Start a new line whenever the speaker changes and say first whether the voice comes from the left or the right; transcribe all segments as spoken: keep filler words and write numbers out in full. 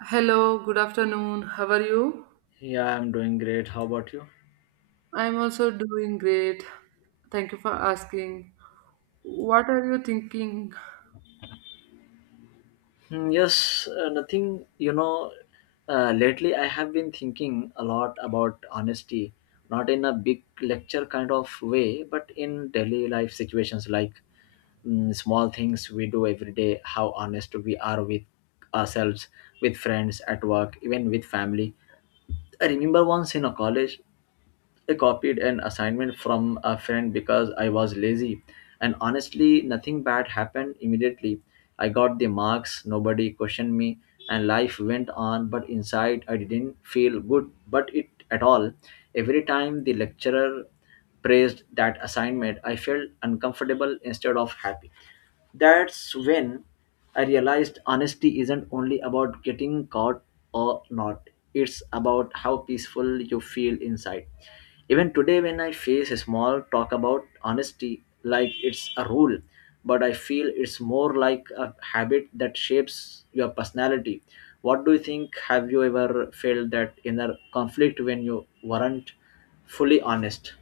right: Hello, good afternoon. How are you?
left: Yeah, I'm doing great. How about you?
right: I'm also doing great. Thank you for asking. What are you thinking?
left: Hmm, Yes, uh, nothing. You know, uh, Lately I have been thinking a lot about honesty, not in a big lecture kind of way, but in daily life situations like mm, small things we do every day, how honest we are with ourselves, with friends, at work, even with family. I remember once in a college. I copied an assignment from a friend because I was lazy, and honestly, nothing bad happened immediately. I got the marks, nobody questioned me, and life went on, but inside I didn't feel good, but it at all. Every time the lecturer praised that assignment, I felt uncomfortable instead of happy. That's when I realized honesty isn't only about getting caught or not, it's about how peaceful you feel inside. Even today, when I face a small talk about honesty, like it's a rule, but I feel it's more like a habit that shapes your personality. What do you think? Have you ever felt that inner conflict when you weren't fully honest?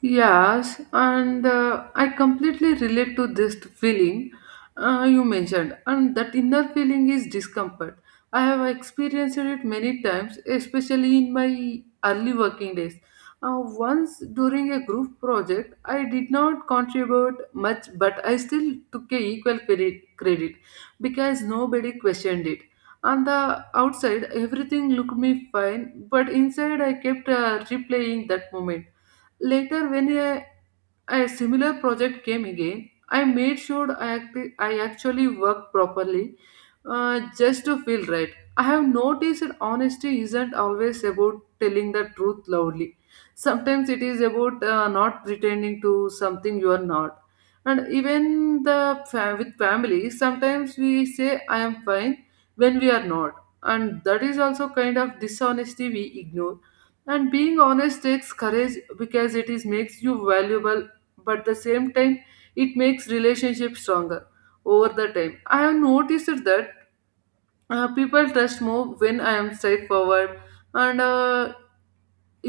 right: Yes, and uh, I completely relate to this feeling uh, you mentioned, and that inner feeling is discomfort. I have experienced it many times, especially in my early working days. Uh, once during a group project, I did not contribute much, but I still took a equal credit, credit because nobody questioned it. On the outside, everything looked me fine, but inside, I kept uh, replaying that moment later when uh, a similar project came again. I made sure I, act- I actually worked properly uh, just to feel right. I have noticed that honesty isn't always about telling the truth loudly. Sometimes it is about uh, not pretending to something you are not. And even the fam- with family, sometimes we say I am fine when we are not. And that is also kind of dishonesty we ignore, and being honest takes courage because it is makes you valuable, but at the same time it makes relationships stronger. Over the time, I have noticed that uh, people trust more when I am straightforward, and uh,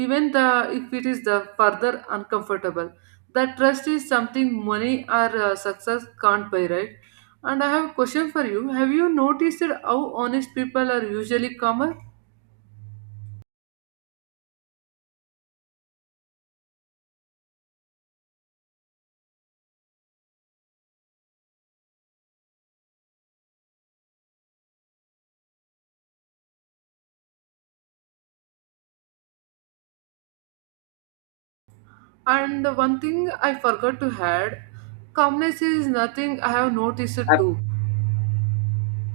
right: even the, if it is the further uncomfortable, that trust is something money or uh, success can't buy, right? And I have a question for you. Have you noticed how honest people are usually calmer? And one thing I forgot to add, calmness is nothing I have noticed too.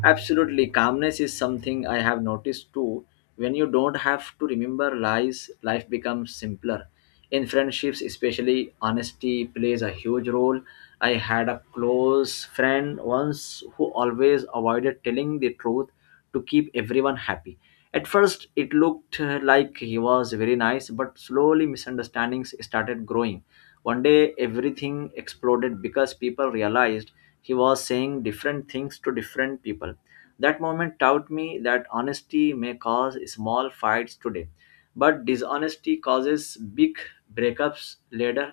left: Absolutely, calmness is something I have noticed too. When you don't have to remember lies, life becomes simpler. In friendships, especially, honesty plays a huge role. I had a close friend once who always avoided telling the truth to keep everyone happy. At first, it looked uh, like he was very nice, but slowly misunderstandings started growing. One day, everything exploded because people realized he was saying different things to different people. That moment taught me that honesty may cause small fights today, but dishonesty causes big breakups later.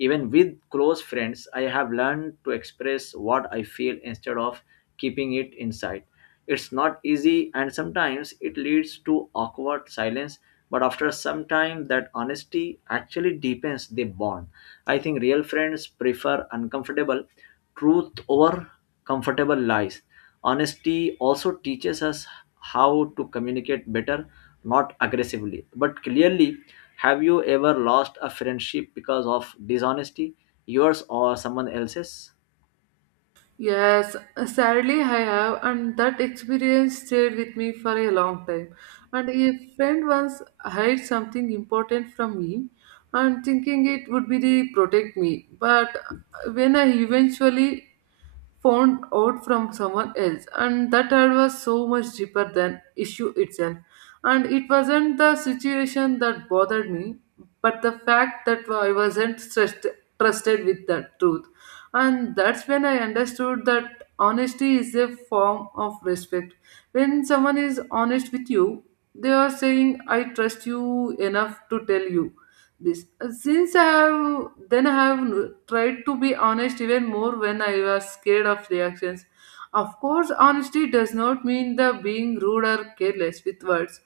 left: Even with close friends, I have learned to express what I feel instead of keeping it inside. It's not easy, and sometimes it leads to awkward silence, but after some time, that honesty actually deepens the bond. I think real friends prefer uncomfortable truth over comfortable lies. Honesty also teaches us how to communicate better, not aggressively, but clearly. Have you ever lost a friendship because of dishonesty, yours or someone else's?
right: Yes, sadly I have, and that experience stayed with me for a long time. And a friend once hid something important from me, and thinking it would be the protect me. But when I eventually found out from someone else, and that ad was so much deeper than issue itself, and it wasn't the situation that bothered me, but the fact that I wasn't trust- trusted with the truth. And that's when I understood that honesty is a form of respect. When someone is honest with you, they are saying I trust you enough to tell you this. Uh, since I have then, I have n- tried to be honest even more when I was scared of reactions. Of course, honesty does not mean the being rude or careless with words.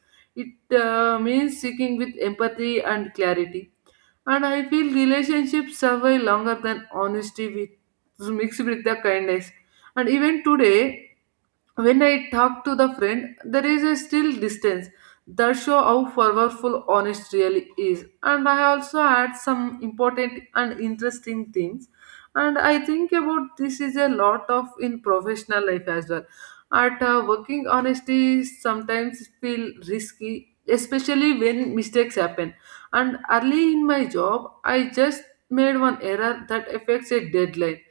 right: It uh, means seeking with empathy and clarity, and I feel relationships survive longer than honesty with mixed with the kindness. And even today, when I talk to the friend, there is a still distance, that show how powerful honest really is. And I also had some important and interesting things, and I think about this is a lot of in professional life as well. At uh, working, honesty sometimes feel risky, especially when mistakes happen. And early in my job, I just made one error that affects a deadline.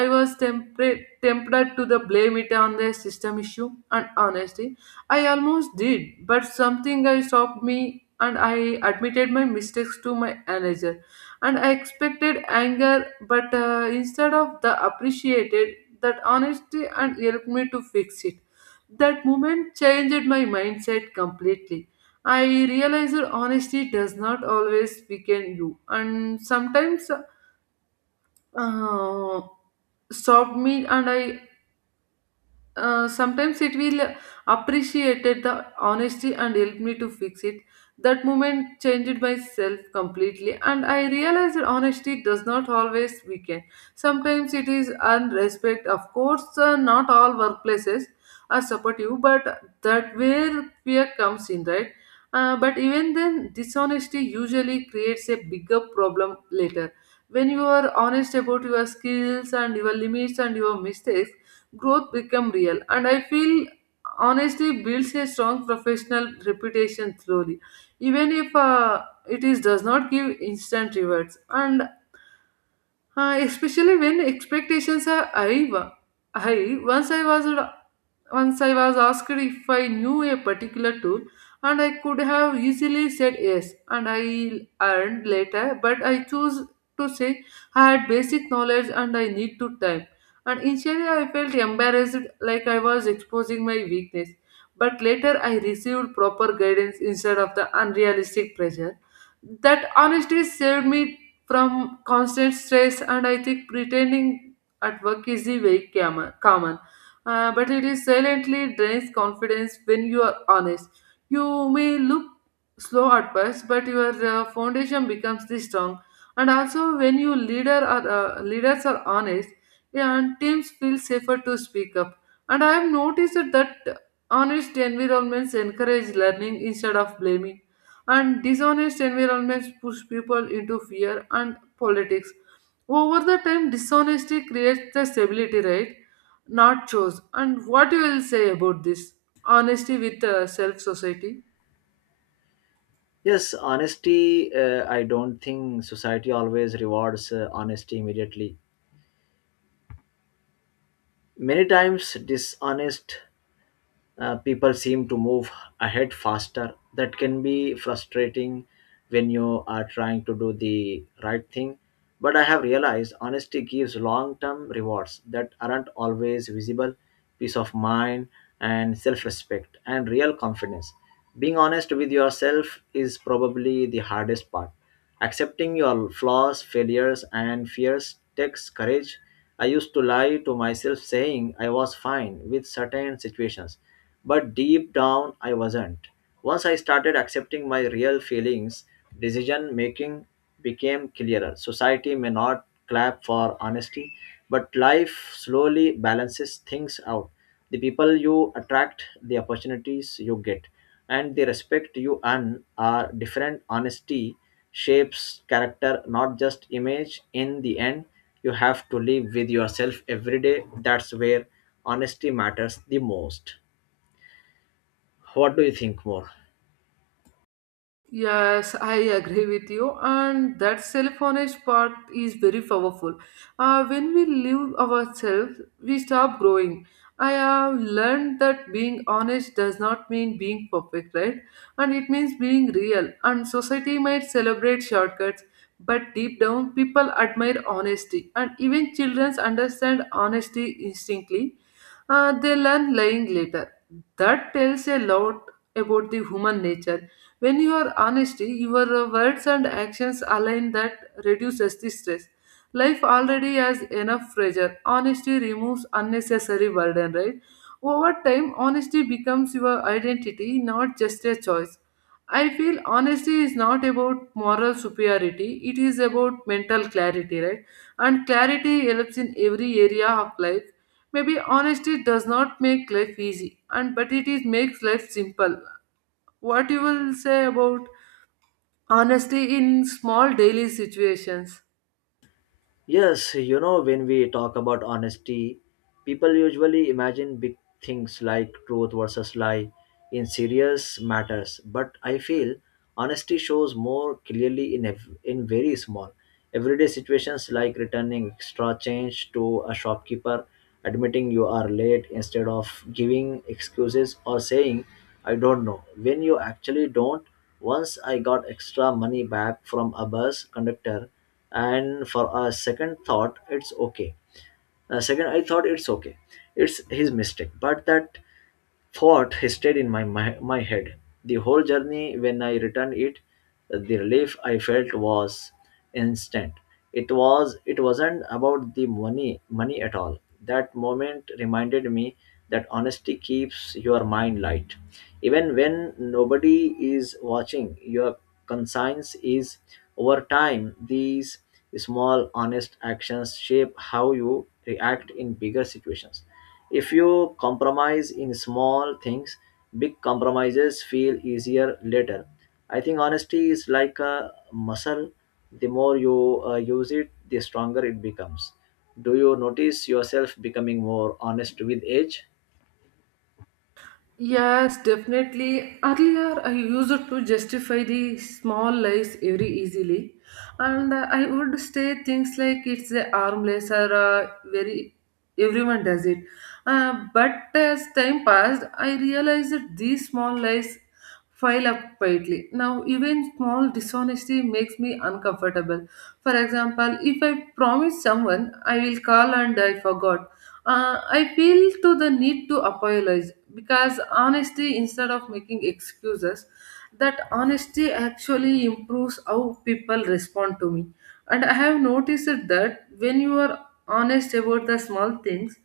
right: I was tempted tempted to the blame it on the system issue, and honesty, I almost did, but something I stopped me and I admitted my mistakes to my manager. And I expected anger, but uh, instead of the appreciated that honesty and helped me to fix it. That moment changed my mindset completely. I realized that honesty does not always weaken you, and sometimes uh, stopped me and I uh, sometimes it will appreciated the honesty and help me to fix it. That moment changed myself completely, and I realized that honesty does not always weaken. Sometimes it is unrespect. Of course uh, not all workplaces are supportive, but that where fear comes in, right? Uh, but even then, dishonesty usually creates a bigger problem later. When you are honest about your skills and your limits and your mistakes, growth become real. And I feel honesty builds a strong professional reputation slowly, even if uh, it is does not give instant rewards. And uh, especially when expectations are high, wa- high once I was, once I was asked if I knew a particular tool, and I could have easily said yes, and I learned later, but I chose to say I had basic knowledge and I need to time. And initially, I felt embarrassed like I was exposing my weakness, but later I received proper guidance instead of the unrealistic pressure. That honesty saved me from constant stress, and I think pretending at work is the way calmer. calmer uh, but it is silently drains confidence. When you are honest, you may look slow at first, but your uh, foundation becomes this strong. And also, when you leader are uh, leaders are honest, yeah, and teams feel safer to speak up. And I have noticed that honest environments encourage learning instead of blaming, and dishonest environments push people into fear and politics. Over the time, dishonesty creates the stability, right? Not chose. And what you will say about this honesty with uh, self society?
left: Yes, honesty. Uh, I don't think society always rewards uh, honesty immediately. Many times, dishonest uh, people seem to move ahead faster. That can be frustrating when you are trying to do the right thing. But I have realized honesty gives long term rewards that aren't always visible, peace of mind and self respect and real confidence. Being honest with yourself is probably the hardest part. Accepting your flaws, failures, and fears takes courage. I used to lie to myself saying I was fine with certain situations, but deep down I wasn't. Once I started accepting my real feelings, decision making became clearer. Society may not clap for honesty, but life slowly balances things out. The people you attract, the opportunities you get and the respect you earn are different. Honesty shapes character, not just image. In the end you have to live with yourself every day. That's where honesty matters the most. What do you think more?
right: Yes, I agree with you, and that self-honest part is very powerful. Uh, when we live ourselves, we stop growing. I have learned that being honest does not mean being perfect, right? And it means being real. And society might celebrate shortcuts, but deep down, people admire honesty, and even children understand honesty instinctively. Uh, they learn lying later. That tells a lot about the human nature. When you are honesty, your uh, words and actions align, that reduces the stress. Life already has enough pressure. Honesty removes unnecessary burden, right? Over time, honesty becomes your identity, not just a choice. I feel honesty is not about moral superiority, it is about mental clarity, right? And clarity helps in every area of life. Maybe honesty does not make life easy, and but it is makes life simple. What you will say about honesty in small daily situations?
left: Yes, you know, when we talk about honesty, people usually imagine big things like truth versus lie in serious matters. But I feel honesty shows more clearly in, ev- in very small, everyday situations like returning extra change to a shopkeeper, admitting you are late instead of giving excuses or saying, I don't know, when you actually don't. Once I got extra money back from a bus conductor and for a second thought it's okay a second I thought it's okay, it's his mistake, but that thought stayed in my, my my head the whole journey. When I returned it, the relief I felt was instant. It was it wasn't about the money money at all. That moment reminded me that honesty keeps your mind light even when nobody is watching. Your conscience is. Over time these small honest actions shape how you react in bigger situations. If you compromise in small things, big compromises feel easier later. I think honesty is like a muscle. The more you uh, use it, the stronger it becomes. Do you notice yourself becoming more honest with age?
right: Yes, definitely. Earlier, I used to justify the small lies very easily, and uh, I would say things like it's a harmless or uh, very everyone does it. Uh, but as time passed, I realized that these small lies file up quietly. Now, even small dishonesty makes me uncomfortable. For example, if I promise someone I will call and I forgot, uh, I feel to the need to apologize because honesty instead of making excuses, that honesty actually improves how people respond to me. And I have noticed that when you are honest about the small things,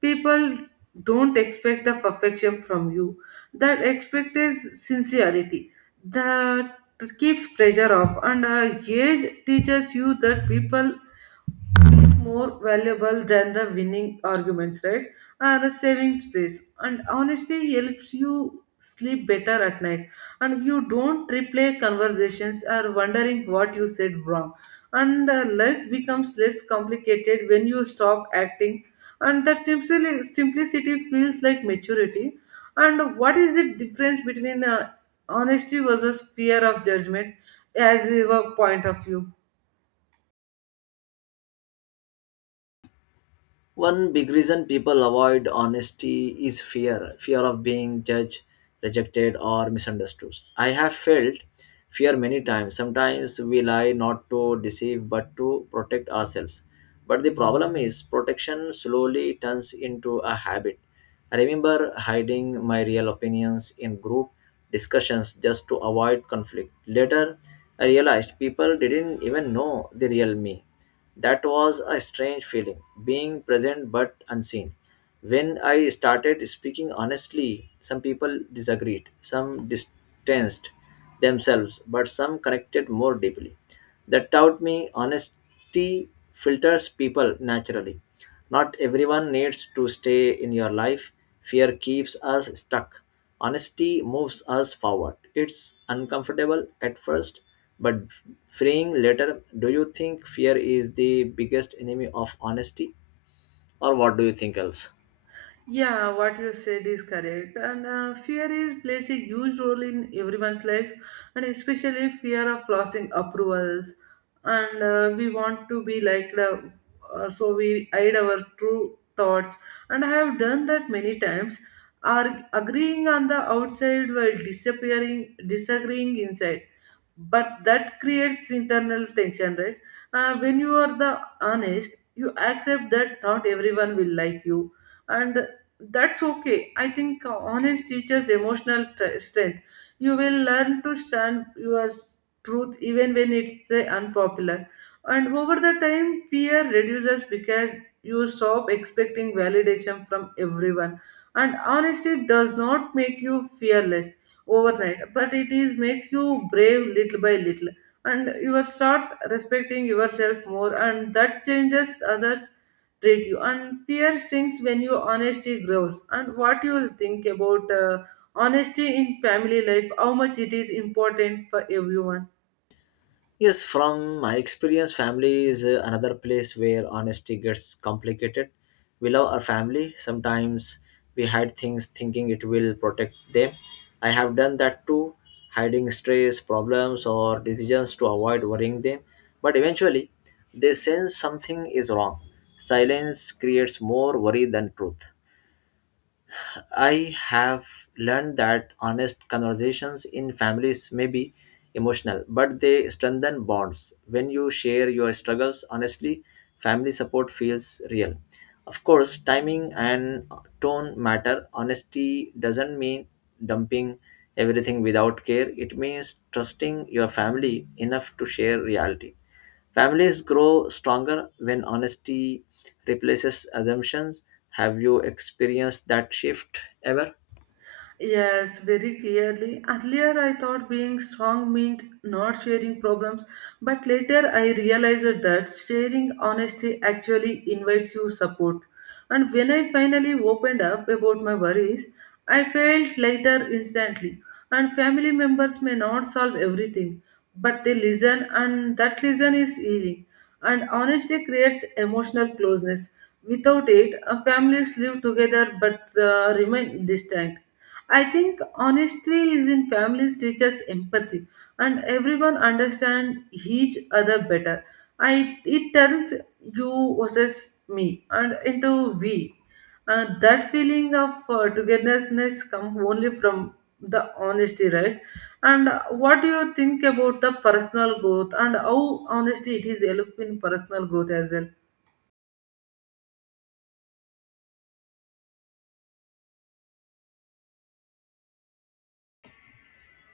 right: people don't expect the perfection from you, that expect is sincerity, that keeps pressure off, and uh, gauge teaches you that people is more valuable than the winning arguments, right? And a savings space. And honesty helps you sleep better at night. And you don't replay conversations or wondering what you said wrong. And uh, life becomes less complicated when you stop acting. And that simpli- simplicity feels like maturity. And what is the difference between uh, honesty versus fear of judgment as your point of view?
left: One big reason people avoid honesty is fear fear of being judged, rejected, or misunderstood. I have felt fear many times. Sometimes we lie not to deceive but to protect ourselves. But the problem is, protection slowly turns into a habit. I remember hiding my real opinions in group discussions just to avoid conflict. Later, I realized people didn't even know the real me. That was a strange feeling, being present but unseen. When I started speaking honestly, some people disagreed, some distanced themselves, but some connected more deeply. That taught me honesty filters people naturally. Not everyone needs to stay in your life. Fear keeps us stuck. Honesty moves us forward. It's uncomfortable at first, but freeing later. Do you think fear is the biggest enemy of honesty? Or what do you think else?
right: Yeah, what you said is correct. And uh, fear is plays a huge role in everyone's life, and especially fear of losing approvals. And uh, we want to be liked, uh, uh, so we hide our true thoughts. And I have done that many times. Are agreeing on the outside while disappearing, disagreeing inside, but that creates internal tension, right? Uh, when you are the honest, you accept that not everyone will like you, and that's okay. I think honest teaches emotional t- strength. You will learn to stand your truth even when it's say, unpopular. And over the time, fear reduces because you stop expecting validation from everyone. And honesty does not make you fearless overnight, but it is makes you brave little by little. And you are start respecting yourself more, and that changes others treat you, and fear stings when your honesty grows. And what you will think about uh, honesty in family life, how much it is important for everyone?
left: Yes, from my experience, family is uh, another place where honesty gets complicated. We love our family. Sometimes we hide things thinking it will protect them. I have done that too, hiding stress, problems, or decisions to avoid worrying them. But eventually, they sense something is wrong. Silence creates more worry than truth. I have learned that honest conversations in families may be emotional, but they strengthen bonds. When you share your struggles honestly, family support feels real. Of course, timing and tone matter. Honesty doesn't mean dumping everything without care, it means trusting your family enough to share reality. Families grow stronger when honesty replaces assumptions. Have you experienced that shift ever?
right: Yes, very clearly. Earlier, I thought being strong meant not sharing problems, but later I realized that sharing honesty actually invites you support. And when I finally opened up about my worries, I felt lighter instantly. And family members may not solve everything, but they listen, and that listen is healing. And honesty creates emotional closeness. Without it, uh, families live together but uh, remain distant. I think honesty is in families teaches empathy, and everyone understand each other better. I it turns you versus me and into we. And that feeling of uh, togetherness comes only from the honesty, right? And uh, what do you think about the personal growth and how honesty it is helping in personal growth as well?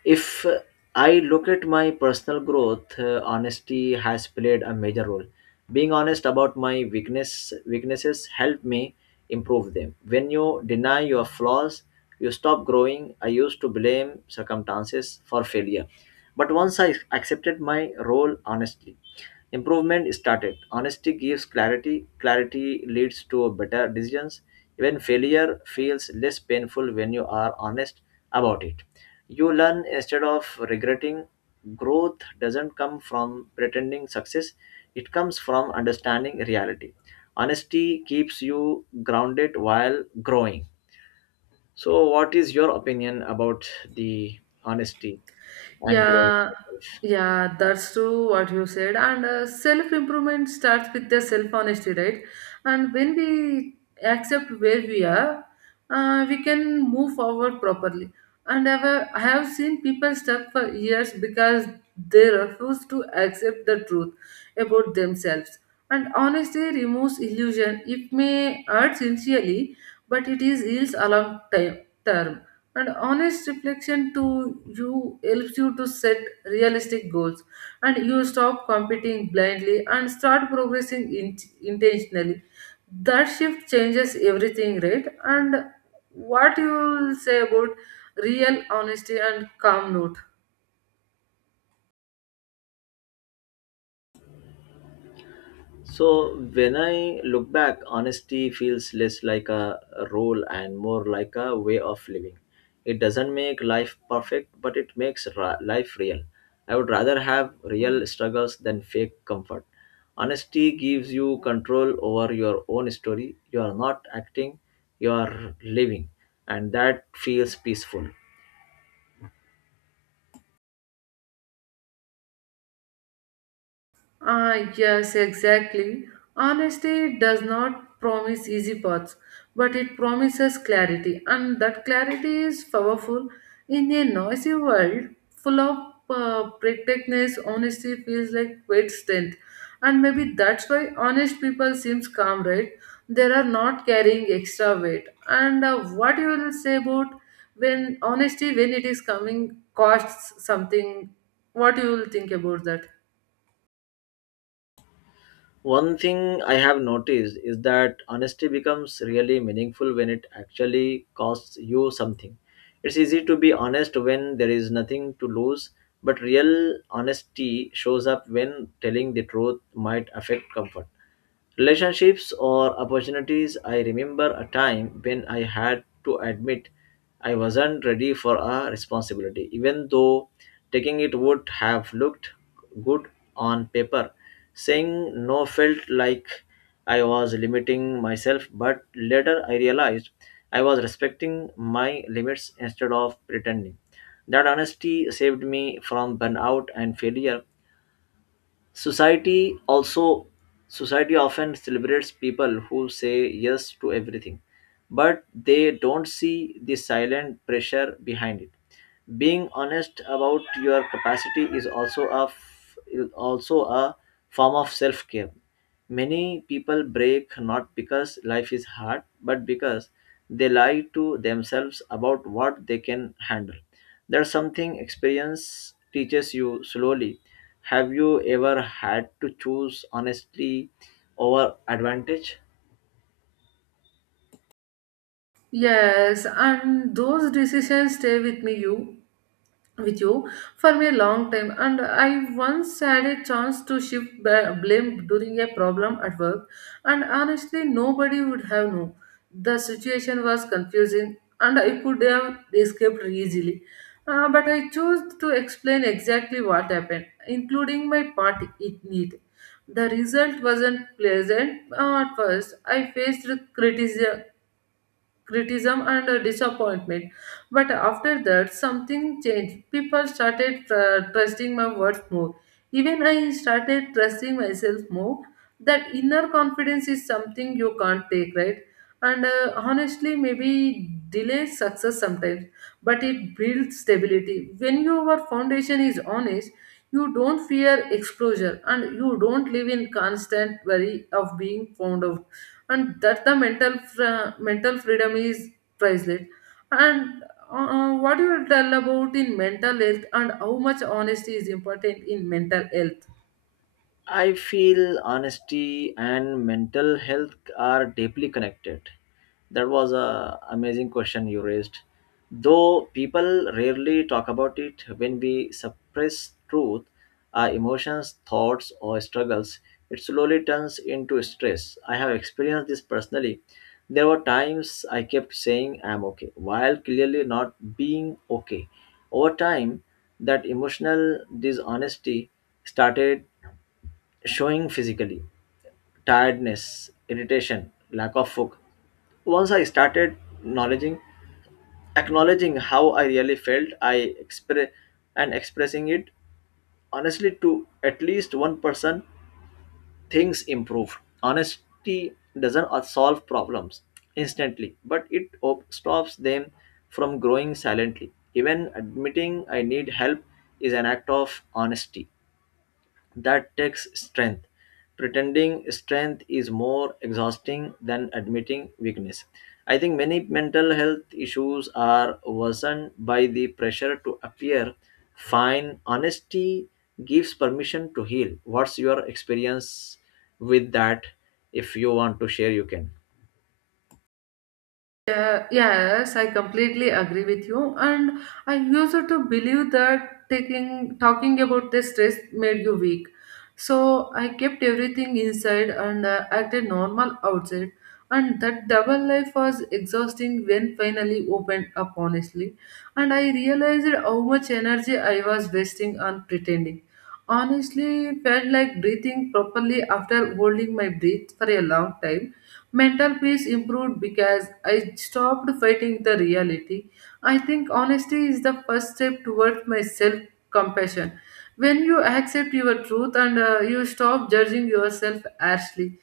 left: If uh, I look at my personal growth. Uh, honesty has played a major role. Being honest about my weakness weaknesses helped me improve them. When you deny your flaws, you stop growing. I used to blame circumstances for failure, but once I accepted my role honestly, improvement started. Honesty gives clarity. Clarity leads to better decisions. Even failure feels less painful when you are honest about it. You learn instead of regretting. Growth doesn't come from pretending success, it comes from understanding reality. Honesty keeps you grounded while growing. So, what is your opinion about the honesty and growing
right: Yeah,
left: yourself?
right: yeah, that's true what you said. And uh, self improvement starts with the self honesty, right? And when we accept where we are, uh, we can move forward properly. And I've, uh, I have seen people stuck for years because they refuse to accept the truth about themselves. And honesty removes illusion. It may hurt sincerely, but it is heals a long time term and honest reflection to you helps you to set realistic goals, and you stop competing blindly and start progressing in- intentionally. That shift changes everything, right? And what you will say about real honesty and calm note?
left: So when I look back, honesty feels less like a role and more like a way of living. It doesn't make life perfect, but it makes ra- life real. I would rather have real struggles than fake comfort. Honesty gives you control over your own story. You are not acting, you are living, and that feels peaceful.
right: Ah, yes, exactly. Honesty does not promise easy paths, but it promises clarity, and that clarity is powerful. In a noisy world full of uh, protectiveness, honesty feels like great strength, and maybe that's why honest people seems calm, right? They are not carrying extra weight. And uh, what you will say about when honesty, when it is coming, costs something? What you will think about that?
left: One thing I have noticed is that honesty becomes really meaningful when it actually costs you something. It's easy to be honest when there is nothing to lose, but real honesty shows up when telling the truth might affect comfort, relationships or opportunities. I remember a time when I had to admit I wasn't ready for a responsibility even though taking it would have looked good on paper. Saying no felt like I was limiting myself, but later I realized I was respecting my limits instead of pretending. That honesty saved me from burnout and failure. Society also Society often celebrates people who say yes to everything, but they don't see the silent pressure behind it. Being honest about your capacity is also a f- is also a form of self-care. Many people break not because life is hard, but because they lie to themselves about what they can handle. There's something experience teaches you slowly. Have you ever had to choose honestly over advantage?
right: Yes, and those decisions stay with me you with you for me a long time. And I once had a chance to shift ba- blame during a problem at work, and honestly, nobody would have known. The situation was confusing, and I could have escaped easily. Uh, but I chose to explain exactly what happened, including my part in it. The result wasn't pleasant uh, at first. I faced criticism, criticism and uh, disappointment. But after that, something changed. People started uh, trusting my words more. Even I started trusting myself more. That inner confidence is something you can't take, right? And uh, honestly, maybe delay success sometimes, but it builds stability. When your foundation is honest, you don't fear exposure and you don't live in constant worry of being found out, and that the mental fr- mental freedom is priceless. And uh, what you will tell about in mental health and how much honesty is important in mental health?
left: I feel honesty and mental health are deeply connected. That was a amazing question you raised. Though people rarely talk about it, when we suppress truth, our emotions, thoughts, or struggles, it slowly turns into stress. I have experienced this personally. There were times I kept saying I'm okay, while clearly not being okay. Over time, that emotional dishonesty started showing physically, tiredness, irritation, lack of focus. Once I started acknowledging, acknowledging how I really felt, I express and expressing it honestly to at least one person, things improve. Honesty doesn't uh, solve problems instantly, but it op- stops them from growing silently. Even admitting I need help is an act of honesty. That takes strength. Pretending strength is more exhausting than admitting weakness. I think many mental health issues are worsened by the pressure to appear fine. Honesty gives permission to heal. What's your experience with that? If you want to share, you can.
right: Yeah, yes, I completely agree with you. And I used to believe that taking talking about the stress made you weak. So I kept everything inside and uh, acted normal outside. And that double life was exhausting when finally opened up honestly. And I realized how much energy I was wasting on pretending. Honestly, felt like breathing properly after holding my breath for a long time. Mental peace improved because I stopped fighting the reality. I think honesty is the first step towards my self compassion. When you accept your truth and uh, you stop judging yourself harshly,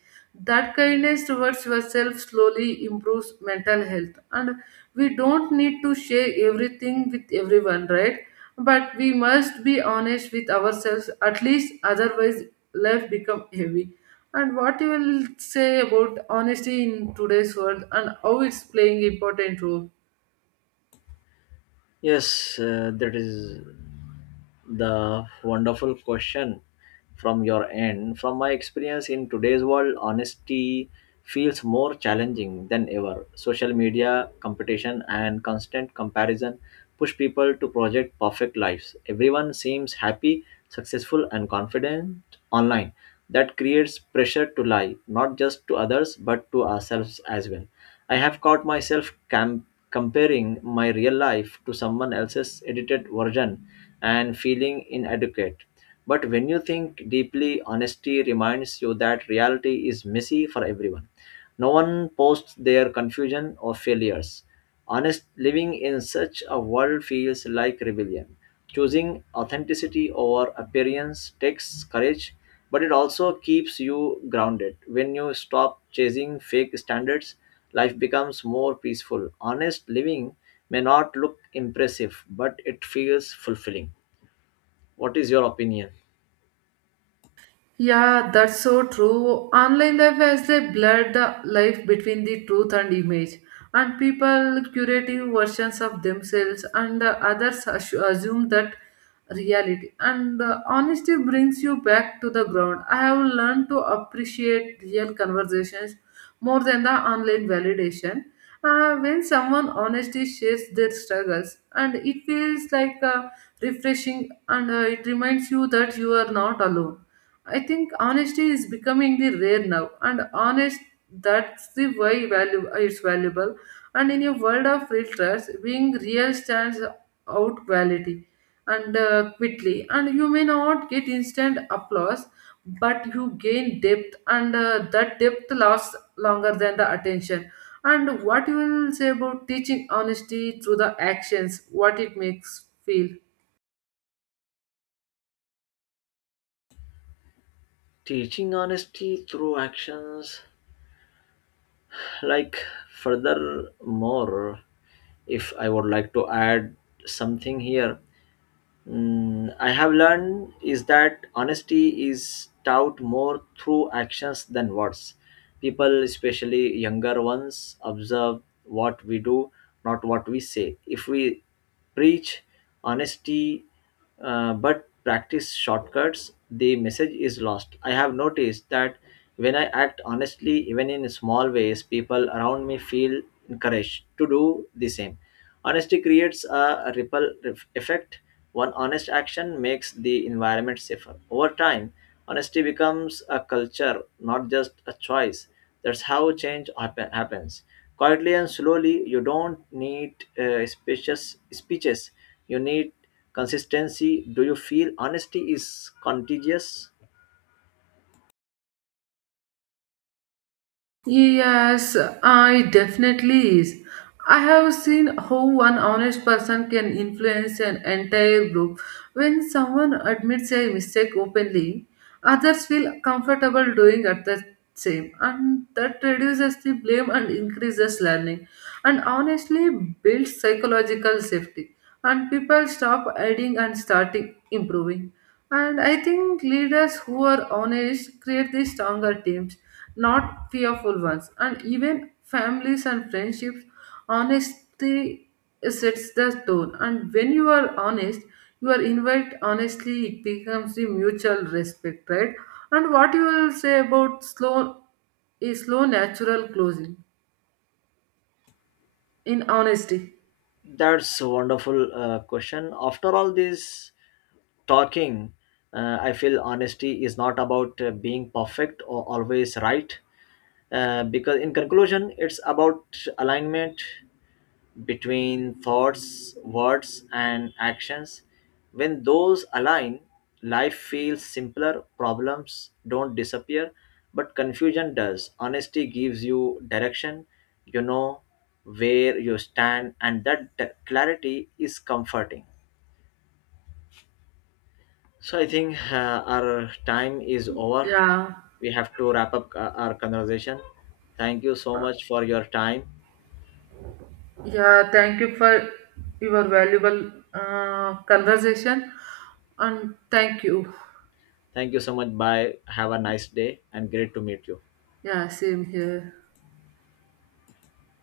right: that kindness towards yourself slowly improves mental health. And we don't need to share everything with everyone, right? But we must be honest with ourselves at least, otherwise life become heavy. And what you will say about honesty in today's world and how it's playing important role?
left: Yes, uh, that is the wonderful question from your end. From my experience in today's world, honesty feels more challenging than ever. Social media competition and constant comparison push people to project perfect lives. Everyone seems happy, successful, and confident online. That creates pressure to lie, not just to others, but to ourselves as well. I have caught myself cam- comparing my real life to someone else's edited version and feeling inadequate. But when you think deeply, honesty reminds you that reality is messy for everyone. No one posts their confusion or failures. Honest living in such a world feels like rebellion. Choosing authenticity over appearance takes courage, but it also keeps you grounded. When you stop chasing fake standards, life becomes more peaceful. Honest living may not look impressive, but it feels fulfilling. What is your opinion?
right: Yeah, that's so true. Online life has they blurred the life between the truth and image, and people curating versions of themselves, and the others assu- assume that reality. And uh, honesty brings you back to the ground. I have learned to appreciate real conversations more than the online validation. Uh, when someone honestly shares their struggles, and it feels like uh, refreshing, and uh, it reminds you that you are not alone. I think honesty is becoming the rare now, and honest that's the why value uh, it's valuable. And in a world of filters, being real stands out quality and uh, quickly. And you may not get instant applause, but you gain depth, and uh, that depth lasts longer than the attention. And what you will say about teaching honesty through the actions, what it makes feel?
left: Teaching honesty through actions, like, furthermore, if I would like to add something here, mm, I have learned is that honesty is taught more through actions than words. People, especially younger ones, observe what we do, not what we say. If we preach honesty uh, but practice shortcuts, the message is lost. I have noticed that when I act honestly, even in small ways, people around me feel encouraged to do the same. Honesty creates a ripple ref- effect. One honest action makes the environment safer. Over time, honesty becomes a culture, not just a choice. That's how change happen- happens. Quietly and slowly, you don't need uh, speeches, speeches you need consistency. Do you feel honesty is contagious?
right: Yes, I definitely is. I have seen how one honest person can influence an entire group. When someone admits a mistake openly, others feel comfortable doing at the same, and that reduces the blame and increases learning. And honestly builds psychological safety, and people stop hiding and starting improving. And I think leaders who are honest create the stronger teams, not fearful ones. And even families and friendships, honesty sets the tone, and when you are honest you are invite honestly, it becomes the mutual respect, right? And what you will say about slow is slow natural closing in honesty?
left: That's a wonderful uh, question. After all this talking, uh, I feel honesty is not about uh, being perfect or always right. Uh, because in conclusion, it's about alignment between thoughts, words, and actions. When those align, life feels simpler, problems don't disappear, but confusion does. Honesty gives you direction, you know where you stand, and that d- clarity is comforting. So, I think uh, our time is over.
right: Yeah,
left: We have to wrap up uh, our conversation. Thank you so much for your time.
right: yeah, thank you for your valuable uh, conversation, and thank you.
left: Thank you so much. Bye. Have a nice day and great to meet you.
right: Yeah, same here.